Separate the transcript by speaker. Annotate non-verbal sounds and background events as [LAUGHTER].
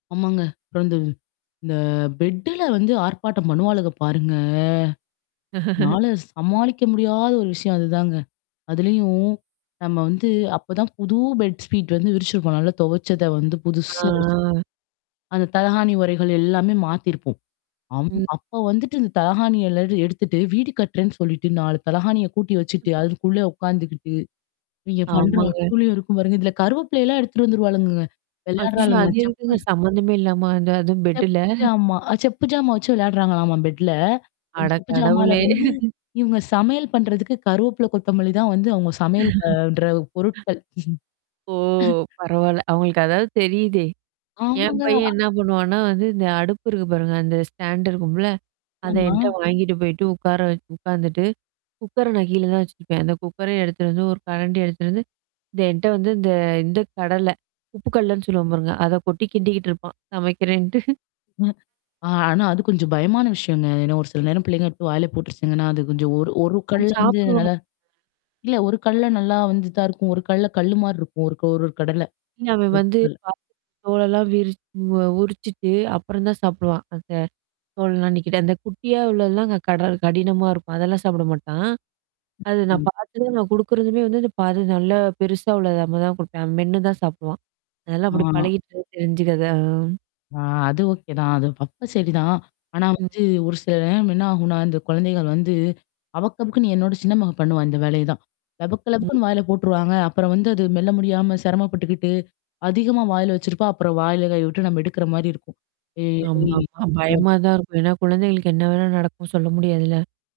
Speaker 1: ஆமாங்க. அப்புறம் வந்து இந்த பெட்டுல வந்து ஆர்ப்பாட்டம் பண்ணுவாளுக பாருங்க,
Speaker 2: [LAUGHS]
Speaker 1: என்னால சமாளிக்க முடியாத ஒரு விஷயம் அதுதாங்க. அதுலயும் நம்ம வந்து அப்பதான் புது பெட் ஸ்பீட் வந்து விரிச்சிருப்போம். நல்லா துவைச்சத வந்து
Speaker 2: ஆ,
Speaker 1: புதுசா விரிச்சிருப்போம்.
Speaker 2: ஆ.
Speaker 1: அந்த தலகாணி உறைகள் எல்லாமே மாத்திருப்போம். அம்,
Speaker 2: ம்.
Speaker 1: அப்போ வந்துட்டு இந்த தலகாணி எல்லாம் எடுத்துட்டு வீடு கட்டுறேன்னு சொல்லிட்டு 4 தலகாணிய கூட்டி வச்சுட்டு, அதுக்குள்ள உட்காந்துக்கிட்டு இவங்க பண்ற
Speaker 2: ஆமாங்க.
Speaker 1: அட்டூழியும் இருக்கும் பாருங்க. இதில கருவேப்பிலைலாம் எடுத்துகிட்டு வந்துருவாளுங்கங்க.
Speaker 2: அச்சச்சோ! அது
Speaker 1: விளையாடுறாளுங்கலாம். செப்பு
Speaker 2: எதுக்குங்க சம்மந்தமே இல்லாம அந்த அதுவும்
Speaker 1: செப்
Speaker 2: பெட்டுல [CHUCKLES]
Speaker 1: ஜாமா, அ, செப்பு ஜாமா வச்சு விளையாடுறாங்களாம்மா பெட்ல. அந்த செப்பு ஜாமால
Speaker 2: அடக்கடவுளே!
Speaker 1: வந்து
Speaker 2: [LAUGHS]
Speaker 1: இவுங்க சமையல் பண்ணுறதுக்கு கருவேப்பில, கொத்தமல்லி தான் வந்து அவுங்க சமையல் பண்ற
Speaker 2: [CHUCKLES]
Speaker 1: பொருட்கள். [CHUCKLES]
Speaker 2: ஓ! பரவால்ல. அவுங்களுக்கு அதாவது தெரியுதே! என்
Speaker 1: ஆமாங்க.
Speaker 2: பையன் என்ன பண்ணுவான்னா, வந்து இந்த அடுப்பு இருக்கு பாருங்க. அந்த ஸ்டாண்ட் இருக்கும்ல? அத
Speaker 1: ஆமா.
Speaker 2: என்ட்ட வாங்கிட்டு போயிட்டு உட்கார உட்காந்துட்டு, குக்கர நான் கீழ தான் வச்சுருப்பேன். அந்த குக்கர எடுத்து வந்து, ஒரு கரண்டி எடுத்துட்டு வந்து, இந்த என்ட்ட வந்து இந்த இந்த கடல, உப்புக்கல்லன்னு சொல்லுவோம் பாருங்க. அத கொட்டி கிண்டிகிட்டு இருப்பான் சமைக்கிறேன்ட்டு. [CHUCKLES]
Speaker 1: [CHUCKLES] ஆனா அது கொஞ்சம் பயமான விஷயங்க. ஏன்னா ஒரு சில நேரம் பிள்ளைங்க எடுத்து வாயில போட்டுருச்சிங்கன்னா அது கொஞ்சம் ஒரு, ஒரு
Speaker 2: அவன்
Speaker 1: கல்ல வந்து
Speaker 2: சாப்புடுவான்.
Speaker 1: நல்லா இல்ல ஒரு கல்ல நல்லா வந்து தான் இருக்கும். ஒரு கல்ல கல்லுமாரி இருக்கும். ஒரு, ஒரு, ஒரு கடல
Speaker 2: இல்ல அவன்
Speaker 1: ஒரு
Speaker 2: வந்து
Speaker 1: கல்ல.
Speaker 2: தோலெல்லாம் விரிச்சி அ, உரிச்சுட்டு அப்புறம் தான் சாப்பிடுவான். அந்த தோலெல்லாம் நீக்கிட்டு அந்த குட்டியா உள்ளதுலாம் அங்க கடல் கடினமா இருக்கும். அதெல்லாம் சாப்பிட மாட்டான். அது நான்
Speaker 1: ம்.
Speaker 2: பார்த்ததும் நான் கொடுக்குறதுமே வந்து அந்த பாதி நல்லா பெருசா உள்ளது தான் கொடுப்பேன். அவன் மென்னு தான் சாப்பிடுவான். அதெல்லாம் அப்படி
Speaker 1: ஆ.
Speaker 2: பழகிட்டு தெரிஞ்சிக்கிறதான், ஆ.
Speaker 1: ஆ, அது ஓகே தான் அது அப்ப சரிதான். ஆனா
Speaker 2: ம்.
Speaker 1: வந்து ஒரு சில நேரம் என்ன ஆகுன்னா, இந்த குழந்தைகள் வந்து அபக்கு, அபக்குன்னு என்னோட சின்ன மகன் பண்ணுவா இந்த வேலையே தான் லபக்கு,
Speaker 2: ம்.
Speaker 1: லபக்குன்னு வாயில போட்டுருவாங்க அப்புறம் வந்து அது மெல்ல முடியாம சிரமப்பட்டுக்கிட்டு அதிகமா வாயில வச்சிருப்பா, அப்புறம் வாயில கை விட்டு நம்ம எடுக்குற மாரி இருக்கும்
Speaker 2: ஆமா, ஆமா.
Speaker 1: [UNINTELLIGIBLE]
Speaker 2: பயமா தான் இருக்கும். ஏன்னா குழந்தைங்களுக்கு என்ன வேணாலும் நடக்கும். சொல்ல முடியாதுல்ல?